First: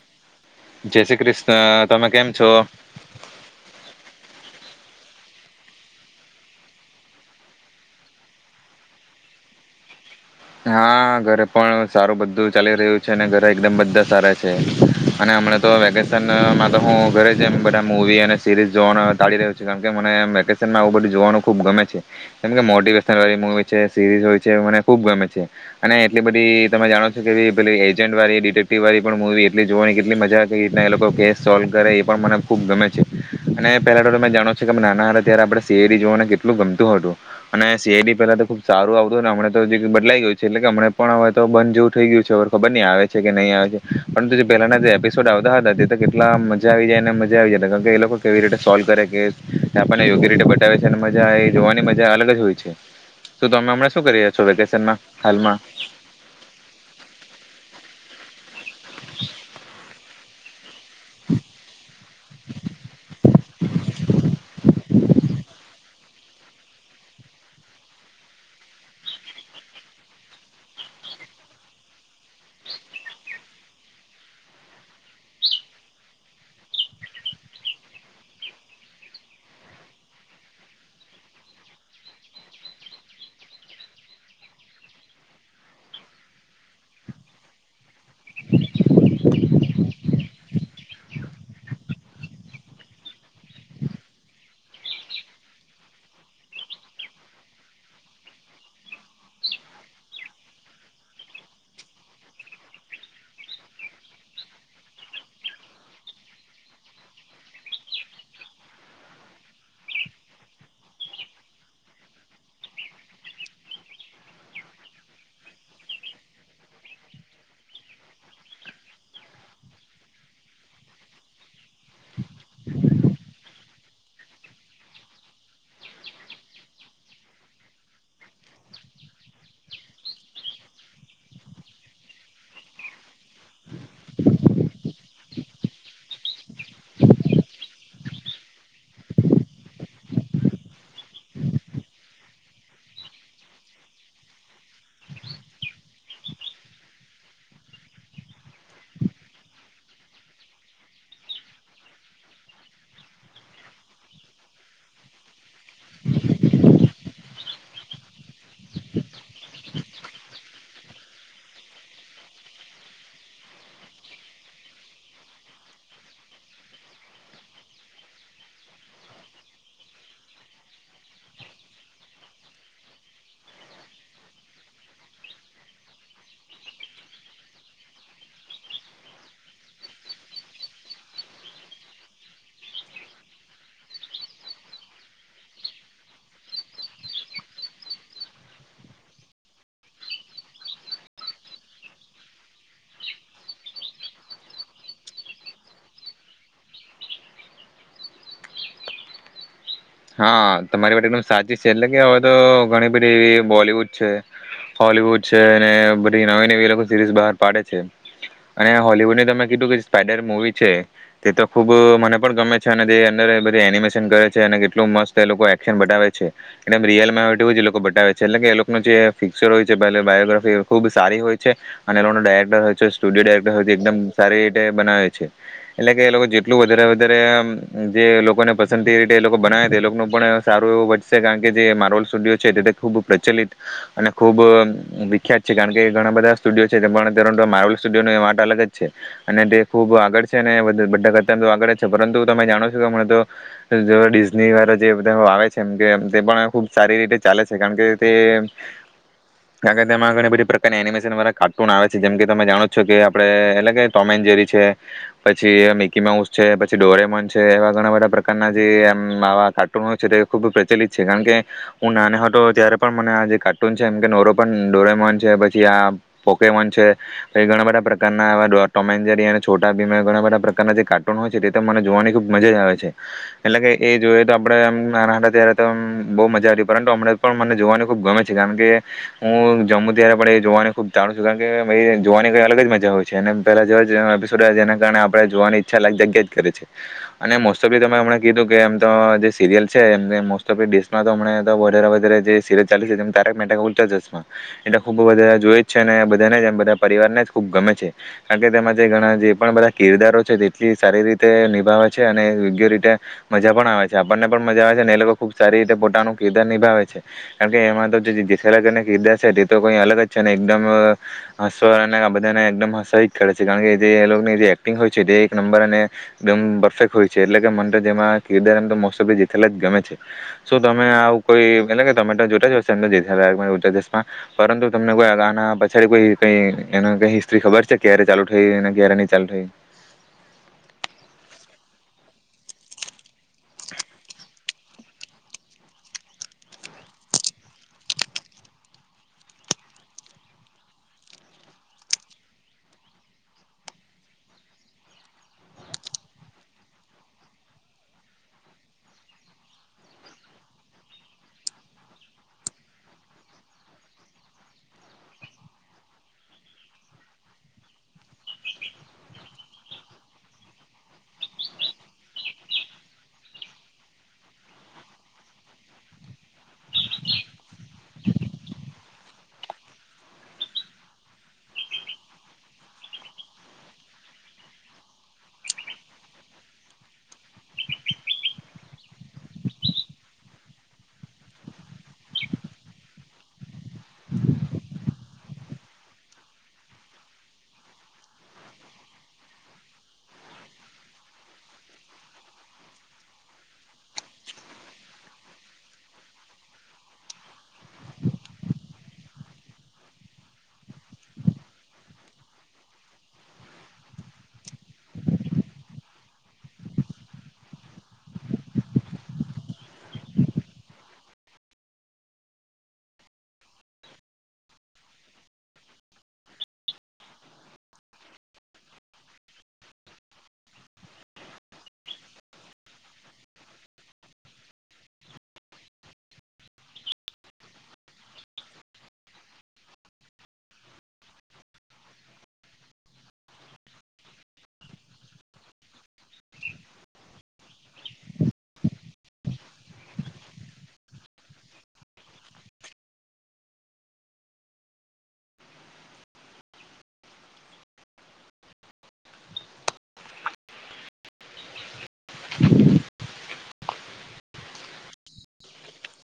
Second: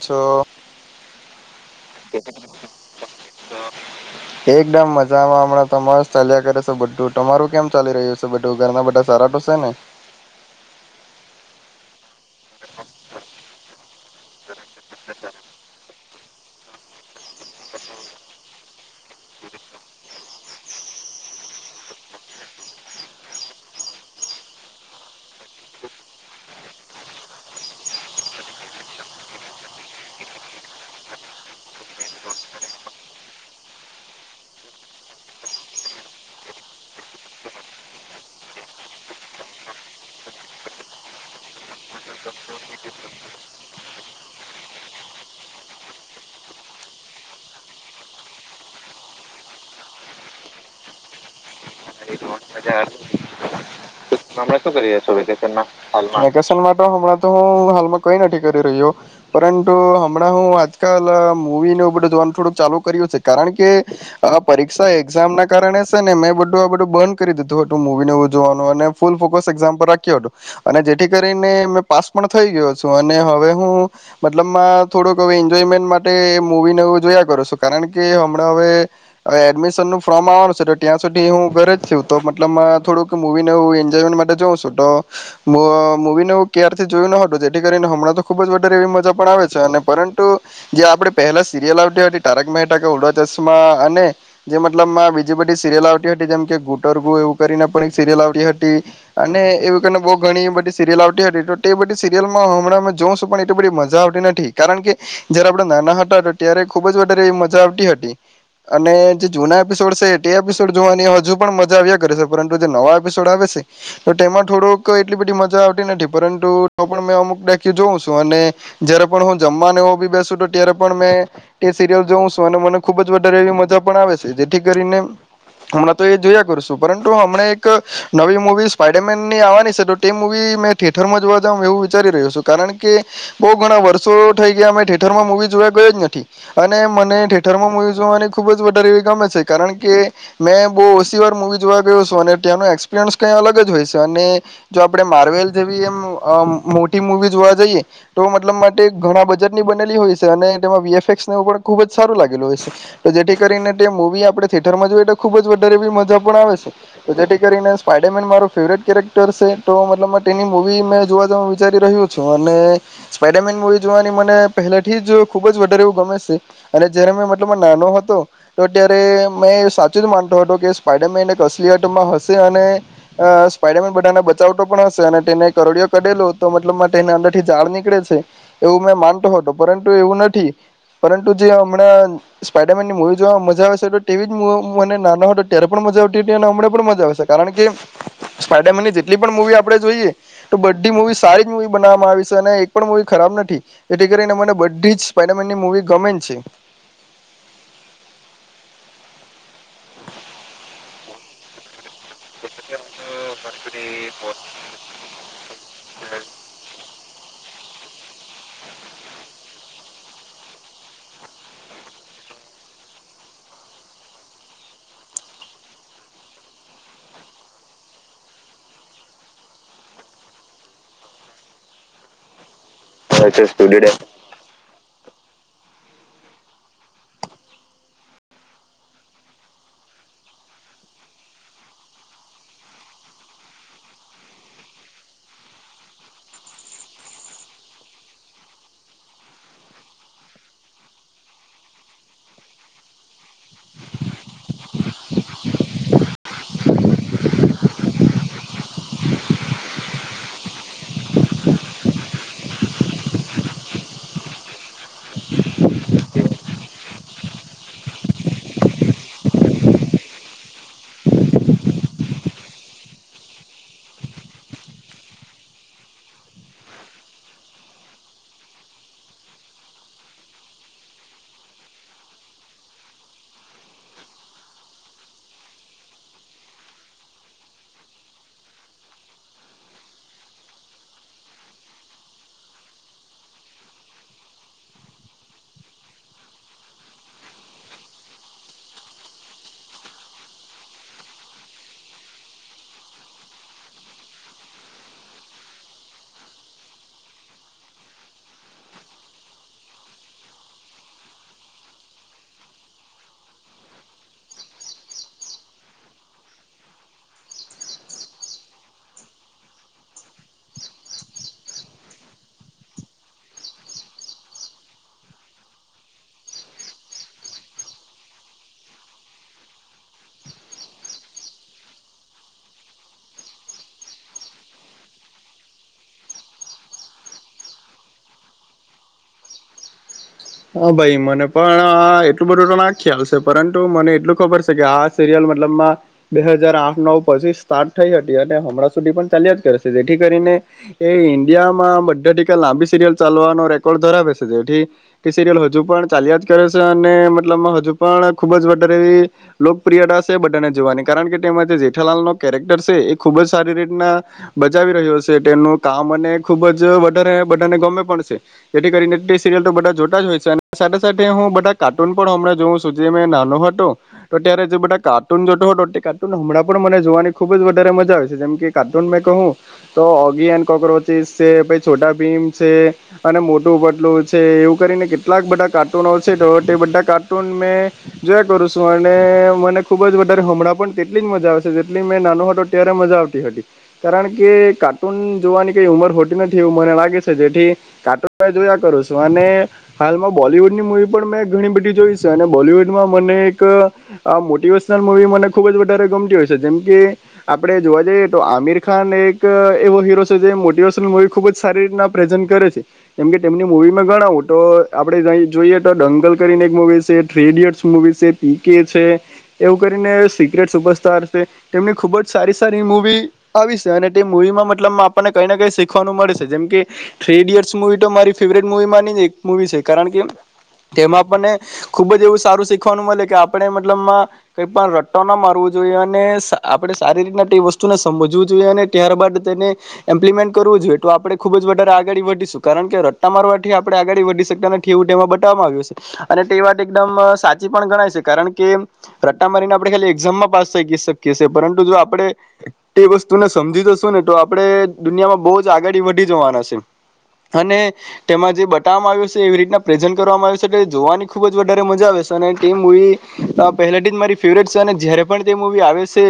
છો. જય શ્રી કૃષ્ણ તમે કેમ છો? એકદમ મજામાં હમણાં તમારે ચાલ્યા કરે છે બધું તમારું કેમ ચાલી રહ્યું છે બધું ઘરના બધા સારા તો છે ને? હા ઘરે પણ સારું બધું ચાલી રહ્યું છે ને ઘરે એકદમ બધા સારા છે અને હમણા તો વેકેશનમાં તો હું ઘરે જ એમ બધા મુવી અને સીરીઝ જોવાનું ટાળી રહ્યો છું કેમ કે મને વેકેશનમાં આવુ બધું જોવાનું ખુબ ગમે છે કેમ કે મોટિવેશનલ વાળી મુવી છે સિરીઝ હોય છે મને ખુબ ગમે. છે અને એટલી બધી તમે જાણો છો કે પેલી એજન્ટ વાળી ડિટેક્ટિવ વાળી પણ મુવી એટલી જોવાની કેટલી મજા હતી ને એ લોકો કેસ સોલ્વ કરે એ પણ મને ખુબ ગમે છે અને પેલા તો તમે જાણો છો કે નાના હતા ત્યારે આપણે સી આઈ ડી જોવાને કેટલું ગમતું હતું અને સી આઈ ડી પેલા તો ખુબ સારું આવતુંને હમણાં તો જે ક બટ દલાઈ ગયું છે એટલે કે હમણા પણ હવે તો બંધ જેવું થઈ ગયું છે હવ ખબર ની આવે છે કે નહી આવે છે પરંતુ જે પેલાના જે એપિસોડ આવતા હતા તે તો કેટલા મજા આવી જાય ને મજા આવી જાય કારણ કે એ લોકો કેવી રીતે સોલ્વ કરે કે આપણને યોગ્ય રીતે બતાવે છે અને મજા એ જોવાની મજા અલગ જ હોય છે તો તમે હમણા શું કરી છો હમણાં શું કરી વેકેશનમાં રયા. તો હાલમાં વેકેશનમાં હાલમાં વેકેશનમાં તો હમણાં તો હું હાલમાં કઈ નથી રહ્યો પરંતુ હમણાં હું વાત મુવી ને જોવાનું થોડુંક ચાલુ કર્યું છે કારણ કે આ પરી એક્ઝામ ના કારણે છે ને મેં બધું આ બધું બંધ કરી દીધું હતું મવીને ઉજવાનું અને ફૂલ ફોકસ એક્ઝામ પર રાખ્યો હતો અને જેથી કરીને મેં પાસ પણ થઈ ગયો છું અને હવે હું મતલબમાં થોડુંક હવે એન્જોયમેન્ટ માટે મૂવી નવું જોયા કરું છું કારણ કે હમણાં હવે એડમિશનનુંું ફોર્મ આવવાનું છે તો ત્યાં સુધી હું ઘરે જ છું તો મતલબ થોડુંક મૂવી નવું વન માટે જોઉં છું તો મવીનેું ક્યારથી જોયું ન હતું જેથી કરીને હમણાં તો ખુબ જારે એવી મજા પણ આવે છે અને પરંતુ જે આપડણે પહેલા સિરિયલ આવતી હતી તારક મહેતા કે ઉડા ચશ્મા અને જે મતલબમાં બીજી બધી સીરિયલ આવતી હતી જેમકે ગુટરગુ એવું કરીને પણ એક સિરિલ આવતી હતી અને એવીને બહ ઘણી બધી સીરિલ આવતી હતી તો તે બધી સીરિયલમાં હમણા અમે જોશું પણ એટલી બધી મજા આવતી નથી કારણ કે જયારે આપડ નાના હતા ત્યારે ખુબ જ વધારે એ મજા આવતી હતી અને જે જૂના એપિસોડ છે તે એપિસોડ જોવાની હજુ પણ મજા આવ્યા કરે છે પરંતુ જે નવા એપિસોડ આવે છે તે એટલી બધી મજા આવતી નથી પરંતુ પણ અમુક ડ જોઉં છું અને જયારે પણ હું જમવાને એવ બી બેસુ તો ત્યારે પણ મે એ સિરિયલ જોઉં છું અને મને ખુબ જ વધારે એ મજા પણ આવે છે જેથી કરીને હમણાં તો એ જોયા કરશું પરંતુ હમણા એક નવી મવી સ્પાઈડરમેનની આવવાની છે તો તે મુવી મેં થિેટરમાં જોવા જ એવું વિચારી રહ્યો છું કારણ કે બહુ ઘણા વર્ષો થઈ ગયા મેં થિેઠરમાં મૂવી જોવા ગયો જ નથી અને મને થિેરમાં મુૂવી જોવાની ખૂબ જ વધારે એવી ગમે છે કારણ કે મેં બહુ ઓછી વાર મૂવી જોવા ગયો છું અને ત્યાંનો એક્સપિરિયન્સ કઈ અલગ જ હોય છે અને જો આપણે માર્વેલ જેવી એમ મોટી મુૂવી જોવા જઈએ તો મતલબ માટે ઘણા બજટની બનેલી હોય છે અને તેમાં વીએફએક્સવ પણ ખૂબ જ સારું લાગેલું હોય છે તો જેથી કરીને તે મૂવી આપણે થિયેટરમાં જોઈએ તો ખૂબ જ વધારે બી મજા પણ આવે છે તો જેથી કરીને સ્પાાઈડારમેન મારો ફેવરેટ કેરેક્ટર છે તો મતલબ તેની મૂવી મેં જોવા જું વિચારી રહ્યું છું અને સ્પાઈડારમેન મૂવી જોવાની મને પહેલાથી જ ખૂબ જ વધારે એવું ગમે છે અને જ્યારે મેં મતલબ નાનો હતો તો ત્યારે મેં સાચું જ માનતો હતો કે સ્પાઈડરમેન એક અસલિયતમાં હશે અને સ્પાઈડરમેન બધાને બચાવટ પણ હશે અને તેને કરોડિયો કઢેલો તો મતલબ તેને અંદર થી ઝાડ નીકળે છે એવું મેં માનતો હતો પરંતુ એવું નથી પરંતુ જે હમણાં સ્પાઈડરમેનની મૂવી જોવા મજા આવેશે તેવી જ મને નાનો હતો ત્યારે પણ મજા આવતી હતી અને હમણાં પણ મજા આવશે કારણ કે સ્પાઈડરમેનની જેટલી પણ મુવી આપણે જોઈએ તો બધી મુવી સારી જ મુવી બનાવામાં આવી છે અને એક પણ મુવી ખરાબ નથી જેથી કરીને મને બધી જ સ્પાઈડરમેનની મુવી ગમે છે હા તમારી માટેું સાજ છે એટલે હવે તો ઘણી બધી એવી બોલીવુડ છે હોલવુડ છે અને બધી નવી નવી લોકો સિરીઝ બહાર પાડે છે. અને હોલીવુડની તમે કીધું કે સ્પાઈડર મુવી છે તે તો ખુબ મને પણ ગમે છે અને તે અંદર બધી એનિમેશન કરે છે. અને એટલું મસ્ત એ લોકો એક્શન બતાવે છે. એટલે એમ રિયલમાં હોય એવું જ એ લોકો બતાવે છે. એટલે કે એ લોકોનું જે ફિક્સર હોય છે બાયોગ્રાફી ખૂબ સારી હોય છે. અને એ લોકોનો ડાયરેક્ટર જ સ્ટુડિયો ડાયરેક્ટર હોથી એકદમ સારી રીતે બનાવે છે. એટલે કે એ લોકો જેટલું વધારે વધારે જે લોકોને પસંદ તે એ રીતે એ લોકો બનાવે તે લોકનું પણ સારું એવું વધશે કારણ કે જે માર્બલ સ્ટુડિયો છે તે તે ખૂબ પ્રચલિત અને ખૂબ વિખ્યાત છે. કારણ કે ઘણા બધા સ્ટુડિયો છે તે પણ તે માર્બલ સ્ટુડિયોની એ વાત અલગ જ છે અને તે ખૂબ આગળ છે અને બધા કરતા તો આગળ જ છે પરંતુ તમે જાણો છો તમે જ ડિશ ની વારાઓ જે બધાંઓ આવે છે તે તે પણ ખુબ સારી રીતે ચાલે છે. કારણ કે તે આગળ તેમાં ઘણી બધી પ્રકારની એનિમેશન વાળા કાર્ટૂન આવે છે જેમ કે તમે જાણો છો કે આપડે એટલે કે ટોમેન જેરી છે પછી મિકી માઉસ છે પછી ડોરેમોન છે એવા ઘણા બધાં પ્રકારના જે હમ આવા કાર્ટૂન હોય છે તે ખુબ પ્રચલિત છે. કારણ કે હું નાનો હતો ત્યારે પણ મને આજે કાર્ટૂન છે એમ કે નોરેપોન ડોરેમન છે પછી આ પોકેમોન છે પછી ઘણા બધા પ્રકારના આવાં ટોમેન જેરી અને છોટા ભીમ એવા ઘણા બધા પ્રકારના જે કાર્ટૂન હોય છે તે તો મને જોવાની ખુબ મજા જ આવે છે. એટલે કે એ જોઈએ તો આપણે આમ નાના હતાં ત્યારે તો બહુ મજા આવી પરંતુ હમણાં પણ મને જોવાની ખૂબ ગમે છે કારણ કે હું જમુ ત્યારે પણ એ જોવાની ખૂબ ચારું છું કારણ કે એ જોવાની કઈ અલગ જ મજા હોય છે. અને પહેલા જેવા જ એપિસોડ જેના કારણે આપણે જોવાની ઈચ્છા લાગ્યા જગ્યા જ કરે છે. અને મોસ્ટ ઓફલી તમે હમણાં કીધું કે કે એમ તો જે સિરિયલ છે એ મોસ્ટ ઓફમાં દેશમાં તો હમણાં વધારેમાં વધારે જે સીરિયલ ચાલી છે તે તારક મહેતા કા ઉલ્ટા ચશ્મા એ તો ખુબ વધારે જોઈ જ છે. અને બધાને બધા પરિવારને જ ખુબ ગમે છે. કારણ કે તેમાં જે ઘણા જે પણ બધા કિરદારો છે તેટલી સારી રીતે નિભાવે છે અને યોગ્ય રીતે મજા પણ આવે છે. આપણને પણ મજા આવે છે અને એ લોકો ખૂબ સારી રીતે પોતાનું કિરદાર નિભાવે છે. કારણ કે એમાં તો જે જેઠાલાલનું કિરદાર છે તે તો કંઈ અલગ જ છે ને એકદમ હસવા અને આ બધાને એકદમ હસવાહી જ કરે છે કારણ કે જે એ લોકોની જે એક્ટિંગ હોય છે તે એક નંબર અને એકદમ પરફેક્ટ હોય છે. એટલે કે મને તો તેમાં કિરદાર એમ તો મોસ્ટ ઓફલી જેઠાલાલ જ ગમે છે. શું તમે આવું કોઈ એટલે કે તમે તો જોતા જ હશો જેઠાલાલ કા ઉલ્ટા ચશ્મા પરંતુ તમને કોઈ આના પછડી કોઈ કઈ એના કાઈ હિસ્ટ્રી ખબર છે ક્યારે ચાલુ થઈ અને ક્યારે નહી ચાલુ થઈ? હા ભાઈ મને પણ એટલું બધું તો ના ખ્યાલ છે. પરંતુ મને એટલું ખબર છે કે આ સિરિયલ મતલબમાં બે હજાર આઠ નવ પછી સ્ટાર્ટ થઈ હતી. અને હમણાં સુધી પણ ચાલ્યા જ કરે છે જેથી કરીને એ ઇન્ડિયામાં બધા ટકા લાંબી સીરયલ ચાલવાનો રેકોર્ડ ધરાવે છે. જેથી તે સીરિયલ હજુ પણ ચાલ્યા જ કરે છે. અને મતલબ હજુ પણ ખૂબ જ વધારે એવી લોકપ્રિયતા છે બધાને જોવાની કારણ કે તેમાં જે જેઠાલાલનો કેરેક્ટર છે એ ખૂબ જ સારી રીતના બજાવી રહ્યો છે તેનું કામ અને ખૂબ જ વધારે બધાને ગમે પણ છે. જેથી કરીને તે સીરિયલ તો બધા જો તા જ હોય છે. અને સાથે સાથે હું બધા કાર્ટૂન પણ હમણાં જોઉં છું. જે મે નાનો હતો તો ત્યારે જે બધા કાર્ટૂન જોતો હતો તે કાર્ટૂન હમણાં પણ મને જોવાની ખુબ જ વધારે મજા આવે છે. જેમ કે કાર્ટૂન મેં કહું તો ઓગી એન કોક્રોચિસ છે પછી છોટા ભીમ છે અને મોટું પતલુ છે એવું કરીને કેટલાક બધા કાર્ટૂનો છે તો તે બધા કાર્ટૂન મેં જોયા કરું છું. અને મને ખૂબ જ વધારે હમણાં પણ તેટલી જ મજા આવેશે જેટલી મેં નાનો હતો ત્યારે મજા આવતી હતી. કારણ કે કાર્ટૂન જોવાની કંઈ ઉંમર હોતી નથી એવું મને લાગે છે જેથી કાર્ટૂન મે જોયા કરું છું. અને હાલમાં બોલીવુડની મૂવી પણ મેં ઘણી બધી જોઈ છે. અને બોલીવુડમાં મને એક અ મોટિવેશનલ મુવી મને ખુબ જ વધારે ગમતી હોય છે. જેમ કે આપણે જોવા જઈએ તો આમિર ખાન એક એવો હીરો છે જે મોટિવેશનલ મુવી ખુબ જ સારી રીતના પ્રેઝન્ટ કરે છે. જેમ કે તેમની મૂવી મેં ગણા તો આપણે જોઈએ તો દંગલ કરીને એક મુવી છે, થ્રી ઈડિયટ્સ મુવી છે, પી કે છે એવું કરીને સિક્રેટ સુપરસ્ટાર છે તેમની ખુબ જ સારી સારી મુવી આવી સે અને તે મુવીમાં મતલબ આપણને કઈ ને કઈ શીખવાનું મળે છે જેમ કે થ્રી ઈડિયટસ મુવી તો મારી ફેવરેટ મુવી માંની જ એક મુવી છે. કારણ કે તેમાં આપણને ખુબ જ એવું સારું શીખવાનું મલે કે આપણે મતલબમાં કઈ પણ રટ્ટો ના મારવો જોઈએ. અને આપણે સારી રીતના તે વસ્તુને સમજવું જોઈએ. અને ત્યારબાદ તેને ઇમ્પ્લિમેન્ટ કરવું જોઈએ. તો આપણે ખુબ જ વધારે આગળ વધીશું કારણ કે રટ્ટા મારવાથી આપણે આગળ વધી શકતા નથી એવું તેમાં બતાવવામાં આવ્યું છે. અને તે વાત એકદમ સાચી પણ ગણાય છે. કારણ કે રટ્ટા મારીને આપણે ખાલી એકઝામમાં પાસ થઈ શકીએ છીએ. પરંતુ જો આપણે તે વસ્તુને સમજી જશું ને તો આપણે દુનિયામાં બહુ જ આગળ વધી જવાના છે. અને તેમાં જે બતાવામાં આવ્યું સે તો એવી રીતના પ્રેઝન્ટ કરવામાં આવે છે કે જોવાની ખુબ જ વધારે મજા આવે છે. સને ટીમ મુવી તો આ પહેલેથી જ મારી ફેવરેટ છે. અને જયારે પણ તે મુવી આવે છે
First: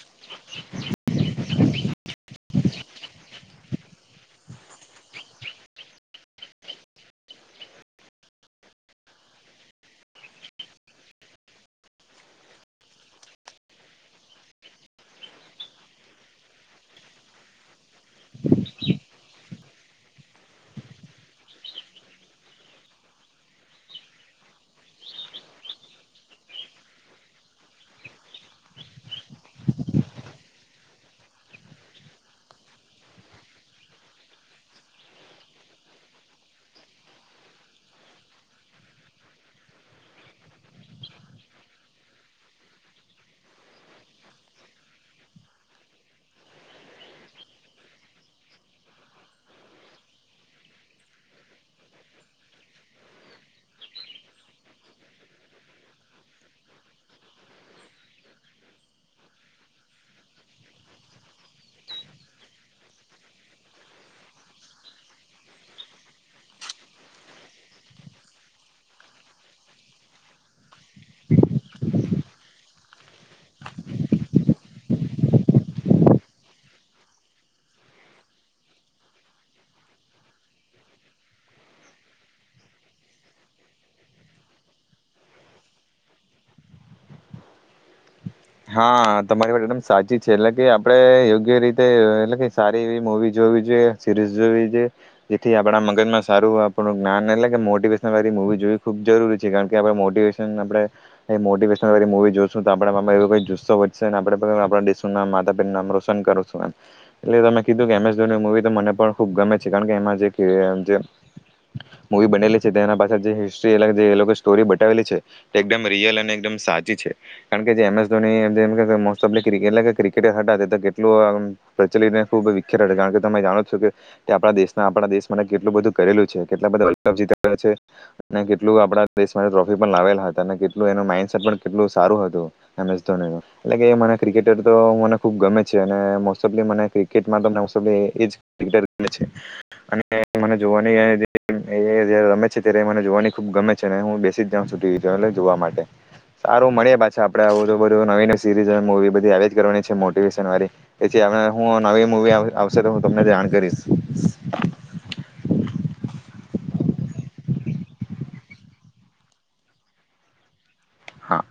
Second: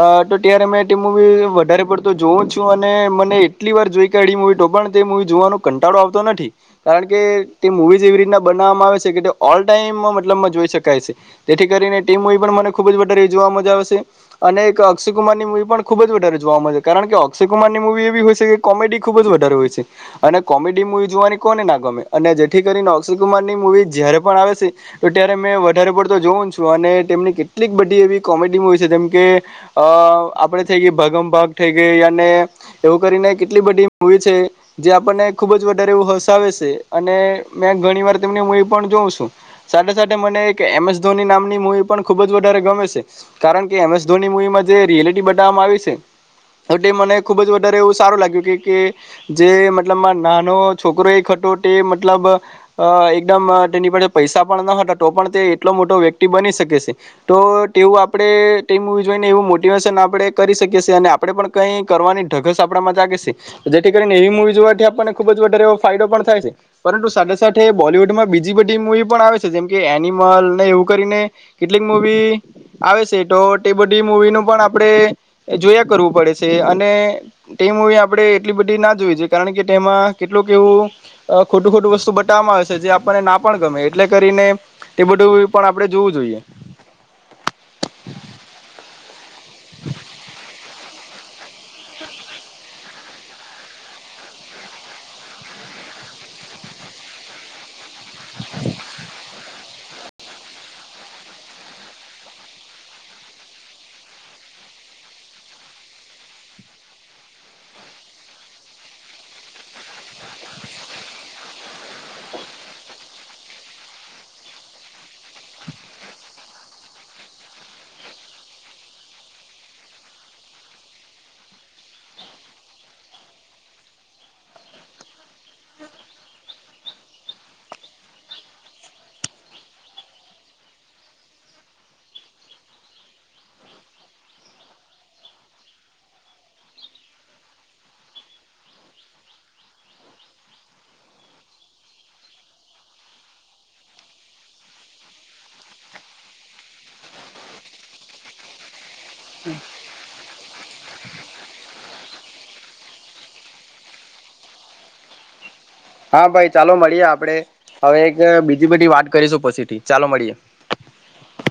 અ તો ત્યારે મે તે મુવી વધારે પડતો જોવું જ છું અને મને એટલી વાર જોઈ કાઢી મુવી તો પણ તે મુવી જોવાનો કંટાળો આવતો નથી. કારણ કે તે મુવી જ એવી રીતના બનાવવામાં આવે છે કે તે ઓલ ટાઈમ મતલબમાં જોઈ શકાય છે. તેથી કરીને તે મુવી પણ મને ખુબ જ વધારે જોવામાં મજા આવે છે. અને એક અક્ષયકુમાર ની મુવી પણ ખુબ જ વધારે જોવામાં આવે છે. કારણ કે અક્ષય કુમાર ની મુવી એવી હોય છે કે કોમેડી ખુબ જ વધારે હોય છે. અને કોમેડી મુવી જોવાની કોને ના ગમે. અને જેથી કરીને અક્ષયકુમારની મુવી જ્યારે પણ આવે છે તો ત્યારે મેં વધારે પડતો જોઉું છું. અને તેમની કેટલીક બધી એવી કોમેડી મુવી છે. જેમકે અ આપણે થઈ ગઈ ભાગમભાગ થઈ ગઈ અને એવું કરીને કેટલી બધી મુવી છે. જે આપણને ખૂબ જ વધારે એવું હસાવે સે. અને મેં ઘણી વાર તેમની મૂવી પણ જોઉં છું. સાથે સાથે મને એક એમ એસ ધોની નામની મૂવી પણ ખૂબ જ વધારે ગમે છે. કારણ કે એમ એસ ધોની મૂવીમાં જે રીયાલિટી બતાવવામાં આવી છે તો તે મને ખૂબ જ વધારે એવું સારું લાગ્યું કે કે જે મતલબમાં નાનો છોકરો એક હતો તે મતલબ અ એકદમ તેની પાસે પૈસા પણ ન હતા તો પણ તે એટલો મોટો વ્યક્તિ બની શકે સે. તો તેવું આપણે તે મુવી જોઈને એવું મોટિવેશન આપણે કરી શકીએ સી. અને આપણે પણ કઈ કરવાની ઢગસ આપણામાં જાગે જેથી કરીને એવી મુવી જોવાથી આપણને ખુબ જ વધારે એવો ફાયદો પણ થાય છે. પરંતુ સાથે સાથે બોલીવુડમાં બીજી બધી મુવી પણ આવે છે જેમ કે એનિમલ ને એવું કરીને કેટલીક મુવી આવે છે તો તે બધી મુવીનું પણ આપણે જોયા કરવું પડે છે. અને તે મૂવી આપણે એટલી બધી ના જોઈજ કારણ કે તેમાં કેટલુંક એવું અ ખોટું ખોટું વસ્તુ બતાવવામાં આવે છે. જે આપણને ના પણ ગમે એટલે કરીને તે બધું પણ આપણેે જોવું જોઈએ. હા. તમારી વાત એકદમ સાચી છે. એટલે કે આપ પણે યોગ્ય યોગ્ય રીતે એટલે કે સા તેવી મુવી જોવી જોઈએ, સીરીઝ જોવી જોઈએ, જેથી આપડા મગજમાં સારું આપણું જ્ઞાન એટલે કે મોટીવેશન વારી મુવી જોવી ખુબ જરૂરી છે. છે. કારણકે આપડે મોટીવેશન આપડે મોટીવેશન વાળી મુવી જોશું તો આપડા મનમાં એવું તો જુસ્સો વધશે ને આપડે પણ આપડા દેશનું નામ માતા-પિતાનું નામ રોશન કરશું એમ, એટલે તમે કીધું કે એમ એસ ધોનીની મુવી તો મને પણ ખુબ ગમે છે. કારણ કે એમાં જે કે જે મુવી બનેલી છે તેના પાછળ જે હિસ્ટ્રી એટલે કે જે એ લોકો સ્ટોરી બતાવેલી છે, તે એકદમ રિયલ અને એકદમ સાચી છે. કારણ કે જે એમ એસ ધોની એટલે એમ કે તે મોસ્ટ ઓફલી ક્રિકેટ એટલે કે ક્રિકેટર હતા. તે તો કેટલું આમ પ્રચલિતને ખૂબ વિખ્યાત હતા, કારણકે તમે જાણો જ છો કે તે આપડા દેશના આપણા દેશ માટે કેટલું બધું કરેલું છે. કેટલા બધા વર્લ્ડ કપ જીતાડ્યા છે અને કેટલું આપડા દેશ માટે ટ્રોફી પણ લાવેલા હતા ને કેટલું એનું માઈન્ડસેટ પણ કેટલું સારું હતું. એમ એસ ધોનીનું, એટલે કે મને એ ક્રિકેટર તો મને ખુબ ગમે છે અને મોસ્ટ ઓફલી મને ક્રિકેટમાં તો નવસો બે એ જ ક્રિકેટર ગમે છે અને મને જોવાની અને એ જ્યારે રમે છે ત્યારે એ મને જોવાની ખૂબ ગમે છે અને હું બેસી જ જાઉં છું ટીવી જોવા એટલે જોવા માટે, સારું મળીએ પાછા આપણે આવી નવી નવી સિરીઝ અને મુવી બધી આવીયા જ કરવાની છે, મોટિવેશન વાળી કે જે હવે હું નવી મુવી આવશે, તો હું તમને જાણ કરીશ. હા, ભાઈ ચાલો મળીએ આપડે. હવે એક બીજી બધી વાત કરીશું પછીથી, ચાલો મળીએે. હા.